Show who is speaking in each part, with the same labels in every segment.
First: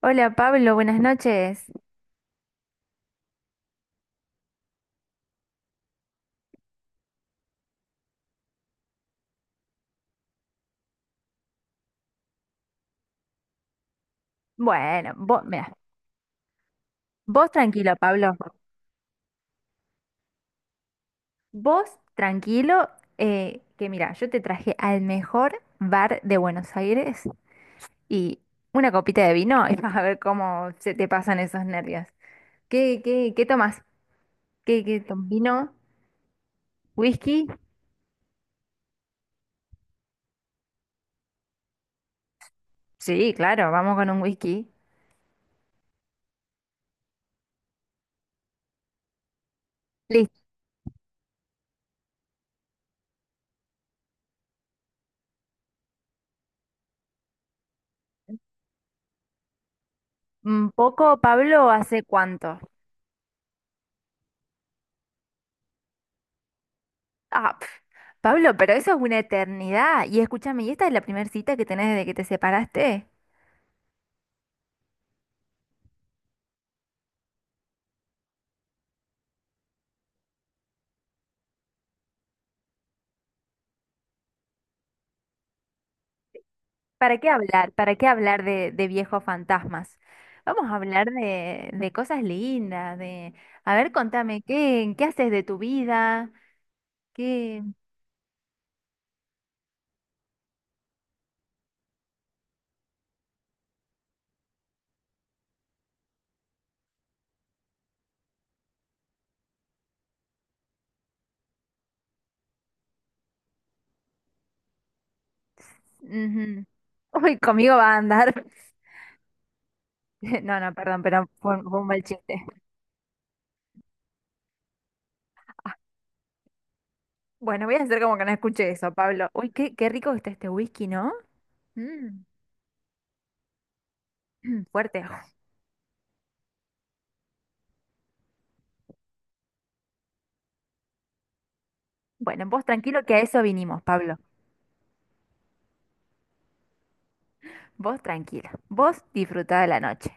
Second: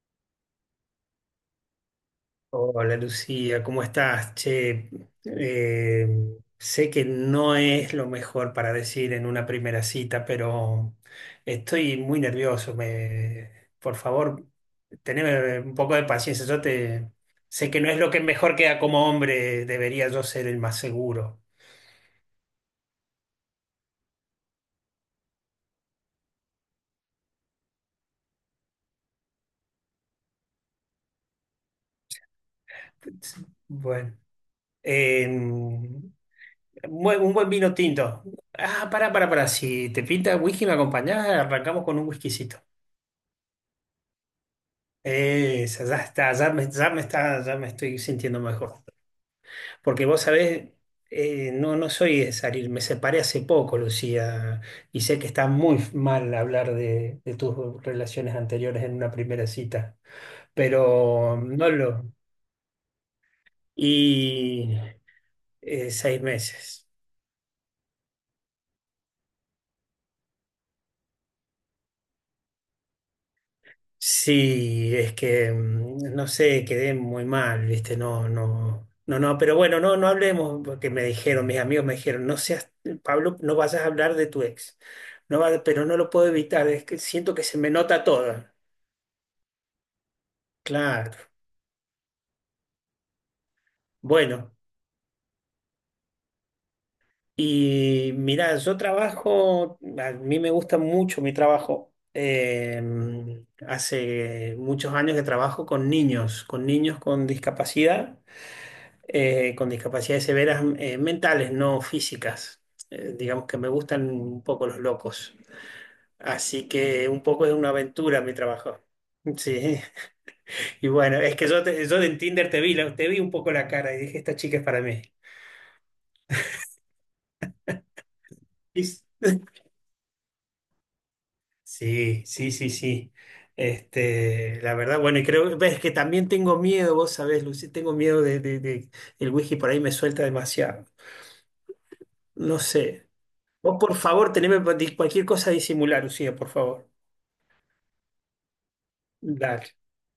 Speaker 1: Hola Pablo, buenas noches.
Speaker 2: Hola Lucía, ¿cómo estás? Che, eh, sé que no es lo mejor para decir en una primera cita, pero estoy muy nervioso. Por favor,
Speaker 1: Bueno, vos,
Speaker 2: teneme
Speaker 1: mira,
Speaker 2: un poco de paciencia. Yo te
Speaker 1: vos
Speaker 2: sé que no
Speaker 1: tranquilo,
Speaker 2: es lo que
Speaker 1: Pablo.
Speaker 2: mejor queda como hombre, debería yo ser el más seguro.
Speaker 1: Vos tranquilo, que mira, yo te traje al mejor bar de Buenos Aires y una copita de vino y vas a ver cómo se te pasan esos nervios. ¿ qué tomas?
Speaker 2: Bueno,
Speaker 1: ¿Qué, qué
Speaker 2: eh,
Speaker 1: tom- ¿vino?
Speaker 2: un
Speaker 1: ¿Whisky?
Speaker 2: buen vino tinto. Ah, para, para. Si te pinta whisky, me acompañás, arrancamos con un whiskycito.
Speaker 1: Sí, claro, vamos con un whisky.
Speaker 2: Esa, ya está, ya me estoy sintiendo mejor. Porque vos
Speaker 1: Listo.
Speaker 2: sabés, no, no soy de salir, me separé hace poco, Lucía, y sé que está muy mal hablar de tus relaciones anteriores en una primera cita,
Speaker 1: Un poco,
Speaker 2: pero
Speaker 1: Pablo,
Speaker 2: no
Speaker 1: ¿hace
Speaker 2: lo...
Speaker 1: cuánto?
Speaker 2: Y 6 meses.
Speaker 1: Ah, pf, Pablo, pero eso es una eternidad. Y escúchame, ¿y esta es la primera cita que tenés desde que te separaste?
Speaker 2: Sí, es que no sé, quedé muy mal, ¿viste? No, no, no, no, pero bueno, no, no hablemos, porque me dijeron, mis amigos me dijeron, no seas, Pablo, no vayas a hablar de tu ex. No va- pero no lo puedo evitar, es que
Speaker 1: ¿Para qué
Speaker 2: siento que se me
Speaker 1: hablar? ¿Para
Speaker 2: nota
Speaker 1: qué
Speaker 2: todo.
Speaker 1: hablar de, viejos fantasmas? Vamos a hablar
Speaker 2: Claro.
Speaker 1: de, cosas lindas, de... A ver, contame,
Speaker 2: Bueno,
Speaker 1: ¿qué haces de tu vida? ¿Qué...?
Speaker 2: y mirá, yo trabajo, a mí me gusta mucho mi trabajo. Hace muchos años que trabajo con niños, con niños con discapacidad. Con discapacidades severas mentales, no físicas. Digamos que me gustan un poco los locos.
Speaker 1: Ujú.
Speaker 2: Así que un
Speaker 1: Uy,
Speaker 2: poco es una
Speaker 1: conmigo va a
Speaker 2: aventura mi
Speaker 1: andar.
Speaker 2: trabajo. Sí,
Speaker 1: No, no,
Speaker 2: y
Speaker 1: perdón,
Speaker 2: bueno,
Speaker 1: pero
Speaker 2: es que
Speaker 1: fue, un fue un mal
Speaker 2: yo en
Speaker 1: chiste.
Speaker 2: Tinder te vi, te vi un poco la cara y dije, esta chica es para mí.
Speaker 1: Bueno, voy a hacer como que no escuché
Speaker 2: Y
Speaker 1: eso,
Speaker 2: s-
Speaker 1: Pablo. Uy, qué, qué rico que está este whisky, ¿no? Mm,
Speaker 2: Sí, sí, sí, sí. Este, la verdad,
Speaker 1: fuerte.
Speaker 2: bueno, y creo, ves que también tengo miedo, vos sabés, Lucy, tengo miedo el whisky por ahí me suelta demasiado.
Speaker 1: Bueno,
Speaker 2: No
Speaker 1: vos tranquilo
Speaker 2: sé.
Speaker 1: que a eso
Speaker 2: Vos,
Speaker 1: vinimos,
Speaker 2: por
Speaker 1: Pablo.
Speaker 2: favor, cualquier cosa a disimular, Lucía, por favor.
Speaker 1: Vos tranquilo. Vos disfrutá de
Speaker 2: Dale,
Speaker 1: la noche.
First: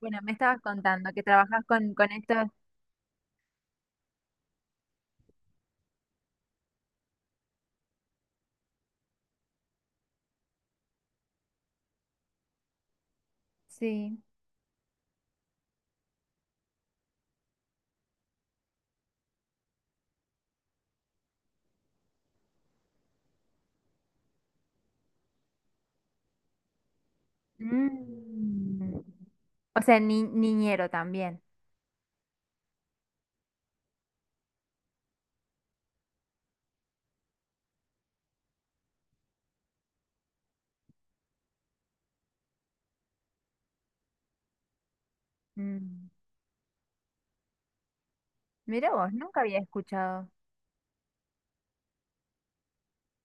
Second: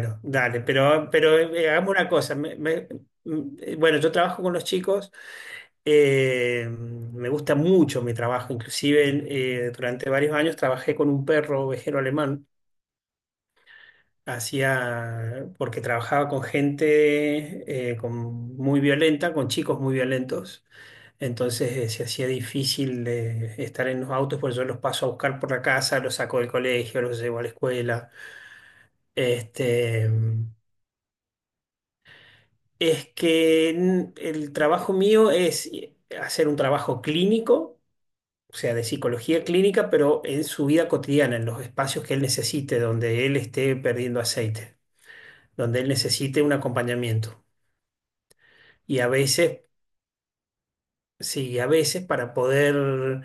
Speaker 1: Bueno, me estabas
Speaker 2: dale, pero,
Speaker 1: contando que
Speaker 2: pero
Speaker 1: trabajas
Speaker 2: eh, hagamos
Speaker 1: con,
Speaker 2: una
Speaker 1: esto.
Speaker 2: cosa. Bueno, yo trabajo con los chicos, me gusta mucho mi trabajo, inclusive durante varios años trabajé con un perro ovejero alemán,
Speaker 1: Sí.
Speaker 2: hacía, porque trabajaba con gente muy violenta, con chicos muy violentos, entonces se hacía difícil de estar en los autos, pues yo los paso a buscar por la casa, los saco del colegio, los llevo a la escuela.
Speaker 1: Mm. O sea,
Speaker 2: Este,
Speaker 1: ni- niñero también.
Speaker 2: es que n- el trabajo mío es hacer un trabajo clínico, o sea, de psicología clínica, pero en su vida cotidiana, en los espacios que él necesite, donde él esté perdiendo aceite, donde él
Speaker 1: Mm.
Speaker 2: necesite un acompañamiento.
Speaker 1: Mira
Speaker 2: Y a
Speaker 1: vos, nunca había
Speaker 2: veces,
Speaker 1: escuchado.
Speaker 2: sí, a veces para poder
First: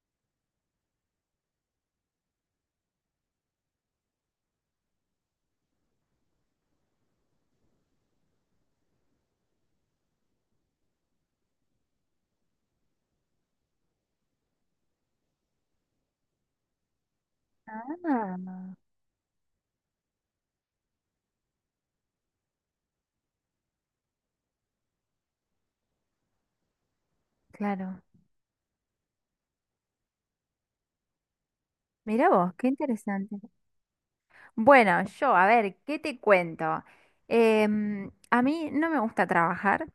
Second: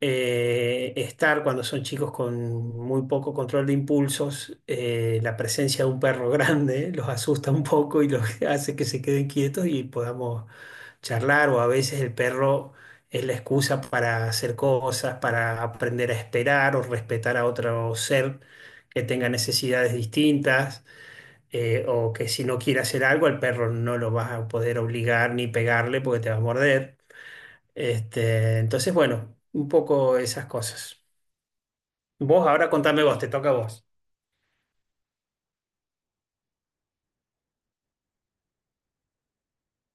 Speaker 2: estar cuando son chicos con muy poco control de impulsos, la presencia de un perro grande los asusta un poco y los hace que se queden quietos y podamos charlar o a veces el perro es la excusa para hacer cosas, para aprender a esperar o respetar a otro ser
Speaker 1: Ah,
Speaker 2: que tenga necesidades distintas. Eh, o que si no quiere hacer algo, al perro no lo vas a poder obligar ni pegarle porque te va a morder.
Speaker 1: claro.
Speaker 2: Este, entonces, bueno, un poco esas cosas.
Speaker 1: Mira
Speaker 2: Vos
Speaker 1: vos, qué
Speaker 2: ahora contame vos, te
Speaker 1: interesante.
Speaker 2: toca a vos.
Speaker 1: Bueno, yo, a ver, ¿qué te cuento? Em, a mí no me gusta trabajar.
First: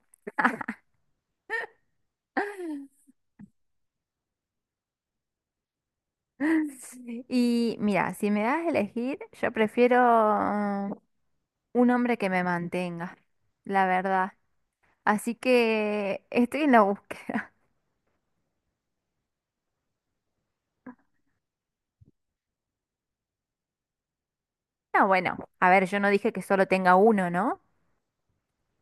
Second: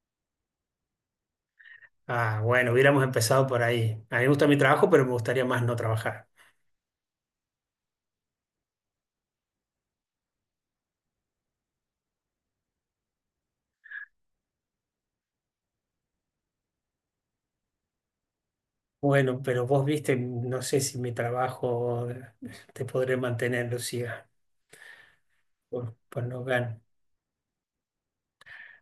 Speaker 2: Ah, bueno, hubiéramos empezado por ahí. A mí me gusta mi trabajo, pero me gustaría más no trabajar.
Speaker 1: Y mira, si me das a elegir, yo prefiero mm, un hombre que me mantenga, la verdad. Así que estoy en la búsqueda.
Speaker 2: Bueno, pero vos viste, no sé si mi trabajo te podré mantener, Lucía,
Speaker 1: No, bueno, a ver, yo no
Speaker 2: por
Speaker 1: dije que
Speaker 2: no
Speaker 1: solo
Speaker 2: ganar.
Speaker 1: tenga uno, ¿no?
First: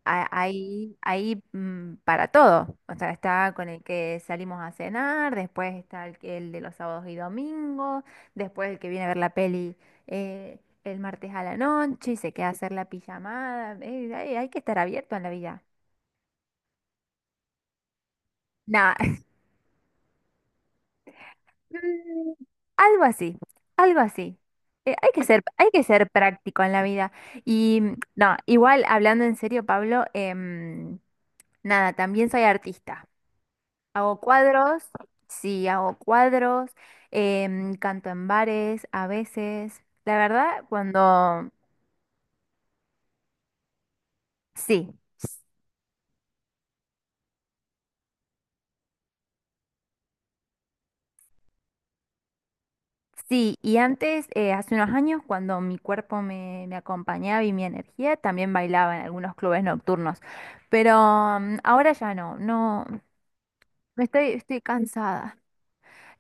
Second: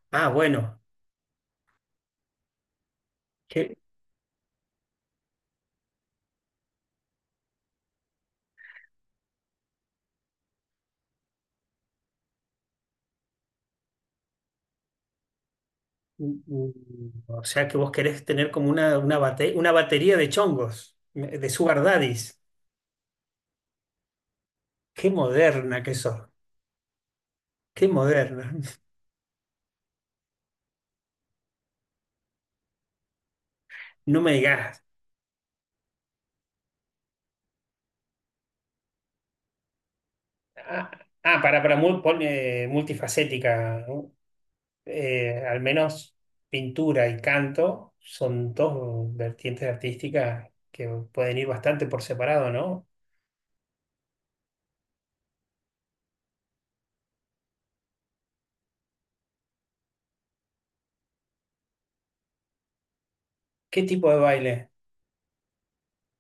Speaker 1: Ha-
Speaker 2: Ah, bueno,
Speaker 1: Hay para todo. O sea, está con
Speaker 2: que,
Speaker 1: el que salimos a cenar, después está el, que- el de los sábados y domingos, después el que viene a ver la peli eh, el martes a la noche y se queda a hacer la pijamada. Hay que estar abierto en la vida.
Speaker 2: o sea que vos querés tener como
Speaker 1: Nada,
Speaker 2: una batería de chongos, de sugar
Speaker 1: Mm,
Speaker 2: daddies.
Speaker 1: algo así, algo así.
Speaker 2: Qué
Speaker 1: Hay que ser, hay que
Speaker 2: moderna que
Speaker 1: ser
Speaker 2: sos,
Speaker 1: práctico en la vida. Y
Speaker 2: qué
Speaker 1: no,
Speaker 2: moderna.
Speaker 1: igual hablando en serio, Pablo, em, nada, también soy artista. Hago
Speaker 2: No me
Speaker 1: cuadros,
Speaker 2: digas.
Speaker 1: sí, hago cuadros, em, canto en bares a veces. La verdad,
Speaker 2: Ah,
Speaker 1: cuando...
Speaker 2: Multifacética, ¿no?
Speaker 1: Sí,
Speaker 2: Al menos pintura y canto son dos vertientes artísticas que pueden ir bastante por separado, ¿no?
Speaker 1: sí. Y antes, hace unos años, cuando mi cuerpo me, me acompañaba y mi energía, también bailaba en algunos clubes nocturnos. Pero ahora ya no, no,
Speaker 2: ¿Qué
Speaker 1: me
Speaker 2: tipo de
Speaker 1: estoy, estoy
Speaker 2: baile?
Speaker 1: cansada.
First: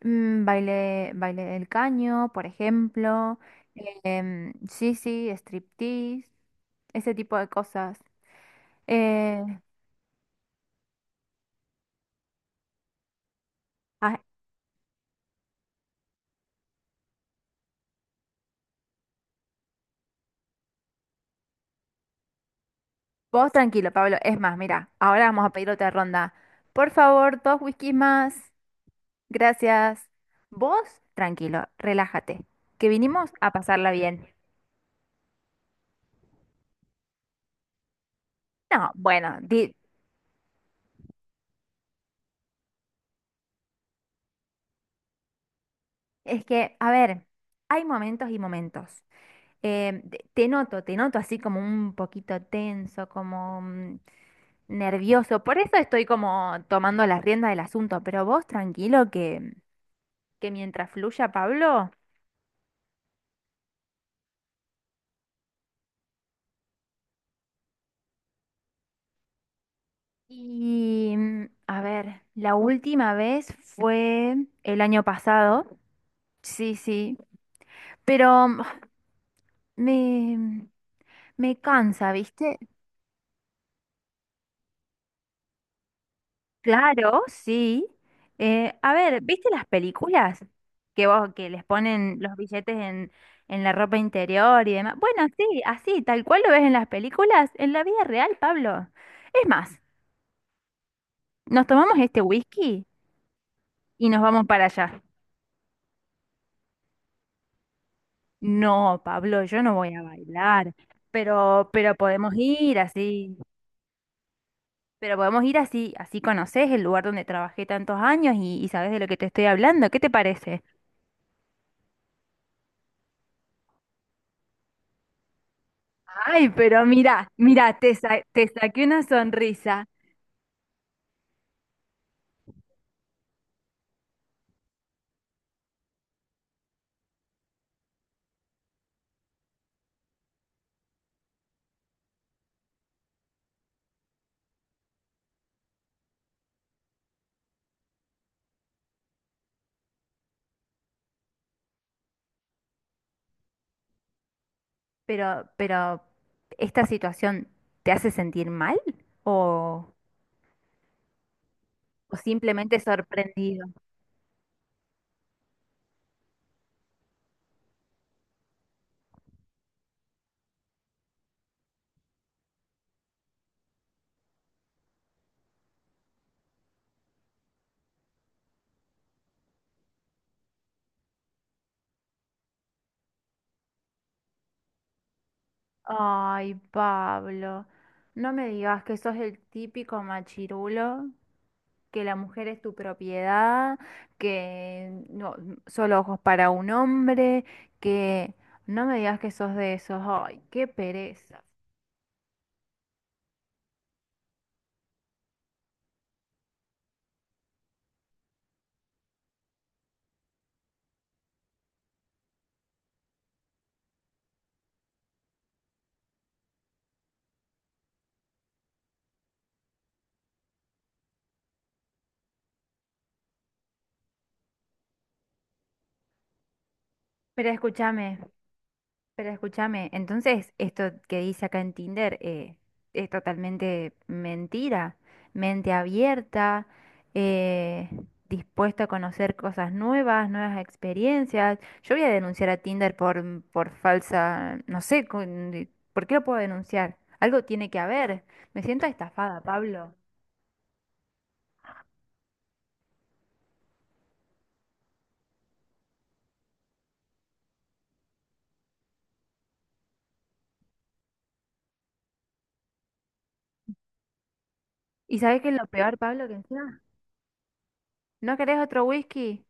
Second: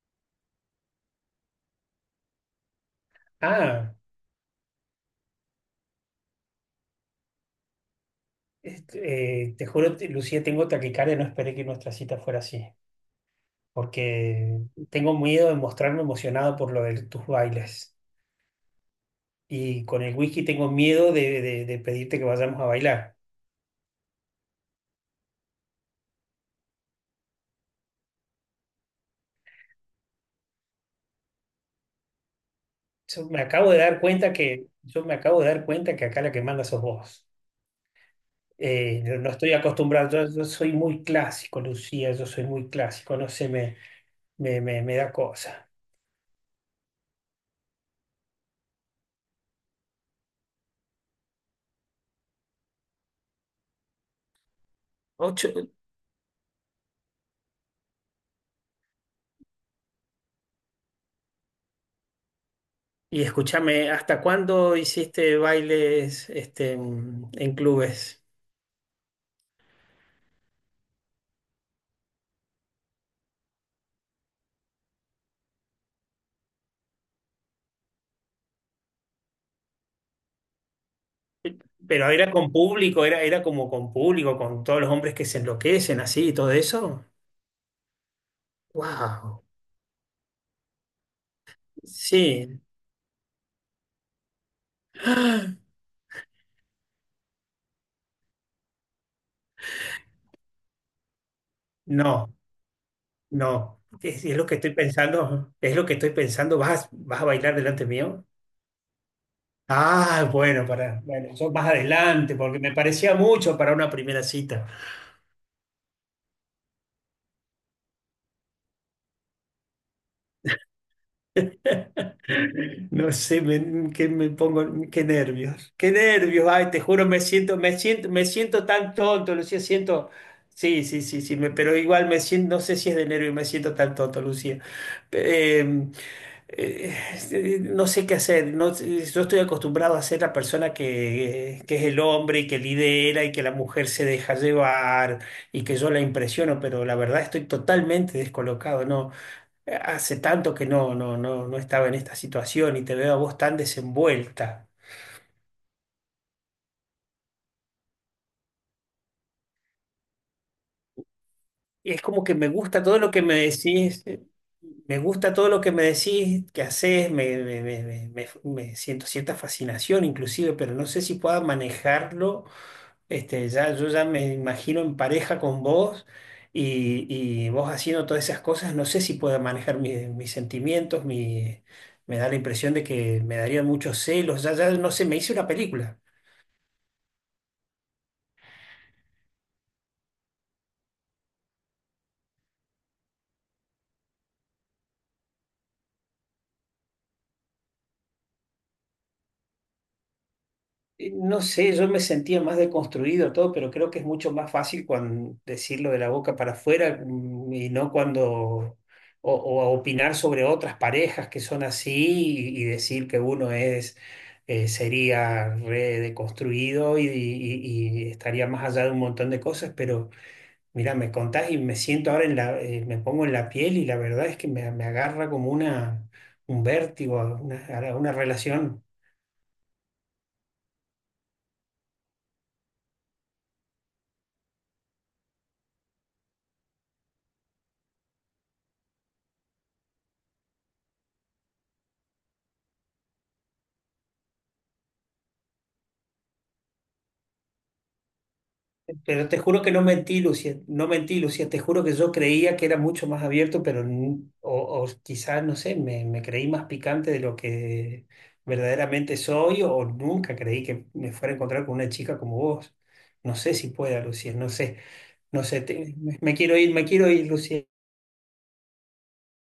Speaker 1: Mm, baile, baile del caño, por ejemplo.
Speaker 2: Ah,
Speaker 1: Em, sí, sí, striptease, ese tipo de cosas. Eh,
Speaker 2: Te juro, te- Lucía, tengo taquicardia, no esperé que nuestra cita fuera así,
Speaker 1: ah,
Speaker 2: porque tengo miedo de mostrarme emocionado por lo de tus bailes y con el whisky tengo miedo de pedirte que vayamos a bailar.
Speaker 1: vos tranquilo, Pablo. Es más, mira, ahora vamos a pedir otra ronda. Por favor, dos whiskies más. Gracias. Vos, tranquilo, relájate, que
Speaker 2: Yo
Speaker 1: vinimos
Speaker 2: me
Speaker 1: a
Speaker 2: acabo de
Speaker 1: pasarla
Speaker 2: dar
Speaker 1: bien.
Speaker 2: cuenta que, yo me acabo de dar cuenta que acá la que manda sos vos.
Speaker 1: No,
Speaker 2: Yo no
Speaker 1: bueno,
Speaker 2: estoy
Speaker 1: di-
Speaker 2: acostumbrado, yo soy muy clásico, Lucía, yo soy muy clásico, no sé, me da cosa.
Speaker 1: es que, a ver, hay momentos y momentos. Em, te noto, te noto así como un poquito tenso, como... nervioso. Por
Speaker 2: Ocho,
Speaker 1: eso estoy como tomando las riendas del asunto, pero vos tranquilo que mientras fluya, Pablo.
Speaker 2: y escúchame, ¿hasta cuándo hiciste bailes este, en clubes?
Speaker 1: Y a ver, la última vez fue el año pasado. Sí, sí, pero me, me
Speaker 2: Pero
Speaker 1: cansa,
Speaker 2: era con
Speaker 1: ¿viste?
Speaker 2: público, era, era como con público, con todos los hombres que se enloquecen así y todo eso.
Speaker 1: Claro, sí. A ver,
Speaker 2: ¡Wow!
Speaker 1: ¿viste las películas que vos que les ponen los
Speaker 2: Sí.
Speaker 1: billetes en la ropa interior y demás? Bueno, sí, así, tal cual lo ves en las películas, en la vida real, Pablo. Es más, nos tomamos este
Speaker 2: No.
Speaker 1: whisky
Speaker 2: No,
Speaker 1: y nos
Speaker 2: es
Speaker 1: vamos
Speaker 2: lo que
Speaker 1: para
Speaker 2: estoy
Speaker 1: allá.
Speaker 2: pensando, es lo que estoy pensando, ¿vas, vas a bailar delante mío?
Speaker 1: No, Pablo, yo no voy a
Speaker 2: Ah, bueno,
Speaker 1: bailar,
Speaker 2: para, bueno, yo más
Speaker 1: pero podemos
Speaker 2: adelante, porque me
Speaker 1: ir
Speaker 2: parecía
Speaker 1: así,
Speaker 2: mucho para una primera cita.
Speaker 1: pero podemos ir así, así conoces el lugar donde trabajé tantos años y sabes de lo que te estoy hablando. ¿Qué te parece?
Speaker 2: No sé, me, que me pongo, qué nervios,
Speaker 1: Ay,
Speaker 2: ay, te
Speaker 1: pero
Speaker 2: juro, me
Speaker 1: mira,
Speaker 2: siento,
Speaker 1: mira,
Speaker 2: me
Speaker 1: te,
Speaker 2: siento,
Speaker 1: sa-
Speaker 2: me
Speaker 1: te
Speaker 2: siento
Speaker 1: saqué
Speaker 2: tan
Speaker 1: una
Speaker 2: tonto, Lucía,
Speaker 1: sonrisa,
Speaker 2: siento, sí, sí, sí, sí, me, pero igual me siento, no sé si es de nervios, me siento tan tonto, Lucía. Eh, eh, no sé qué hacer. No, sé, yo estoy acostumbrado a ser la persona que es el hombre y que lidera y que la mujer se deja llevar y que yo la impresiono, pero la verdad estoy totalmente descolocado. No, hace tanto que no, no, no, no estaba en esta situación y te veo a vos tan desenvuelta.
Speaker 1: pero ¿esta situación te hace sentir mal o,
Speaker 2: Y es
Speaker 1: o
Speaker 2: como que me
Speaker 1: simplemente
Speaker 2: gusta todo lo que me
Speaker 1: sorprendido?
Speaker 2: decís. Me gusta todo lo que me decís, que haces, me siento cierta fascinación inclusive, pero no sé si pueda manejarlo. Este, ya, yo ya me imagino en pareja con vos y, y vos haciendo todas esas cosas. No sé si puedo manejar mi- mis sentimientos, mi, me da la impresión de que me darían muchos celos. Ya, ya no sé, me hice una película.
Speaker 1: Ay, Pablo, no me digas que sos el típico machirulo, que la mujer es tu propiedad, que no, solo ojos para un hombre, que no me digas que sos de esos. Ay, qué
Speaker 2: No
Speaker 1: pereza.
Speaker 2: sé, yo me sentía más deconstruido todo, pero creo que es mucho más fácil cuando decirlo de la boca para afuera y no cuando, o a opinar sobre otras parejas que son así y decir que uno es, sería re deconstruido y estaría más allá de un montón de cosas, pero mira, me contás y me siento ahora en la, me pongo en la piel y la verdad es que me, un vértigo,
Speaker 1: Pero
Speaker 2: una
Speaker 1: escúchame.
Speaker 2: relación.
Speaker 1: Pero escúchame, entonces esto que dice acá en Tinder es totalmente mentira. Mente abierta, eh, dispuesta a conocer cosas nuevas, nuevas experiencias. Yo voy a denunciar a Tinder por, por falsa, no sé, con- ¿por qué lo puedo denunciar? Algo tiene que haber. Me siento
Speaker 2: Pero te
Speaker 1: estafada,
Speaker 2: juro que no
Speaker 1: Pablo.
Speaker 2: mentí, Lucía, no mentí, Lucía, te juro que yo creía que era mucho más abierto, pero o quizás, no sé, me creí más picante de lo que verdaderamente soy o nunca creí que me fuera a encontrar con una chica como vos. No sé si pueda, Lucía, no sé,
Speaker 1: ¿Y sabes
Speaker 2: no
Speaker 1: qué es
Speaker 2: sé,
Speaker 1: lo
Speaker 2: te-
Speaker 1: peor,
Speaker 2: me,
Speaker 1: Pablo, que encima?
Speaker 2: me quiero ir, Lucía.
Speaker 1: ¿No querés otro whisky?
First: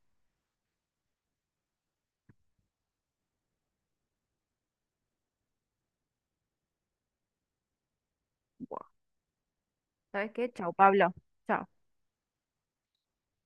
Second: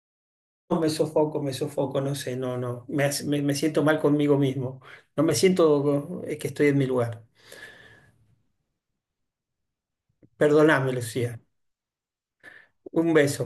Speaker 2: No, me sofoco, no sé, no, no, me, hace- me siento mal conmigo mismo, no me siento que estoy en mi lugar.
Speaker 1: Buah, ¿sabes qué? Chau,
Speaker 2: Perdóname,
Speaker 1: Pablo.
Speaker 2: Lucía.
Speaker 1: Chau.
Speaker 2: Un beso.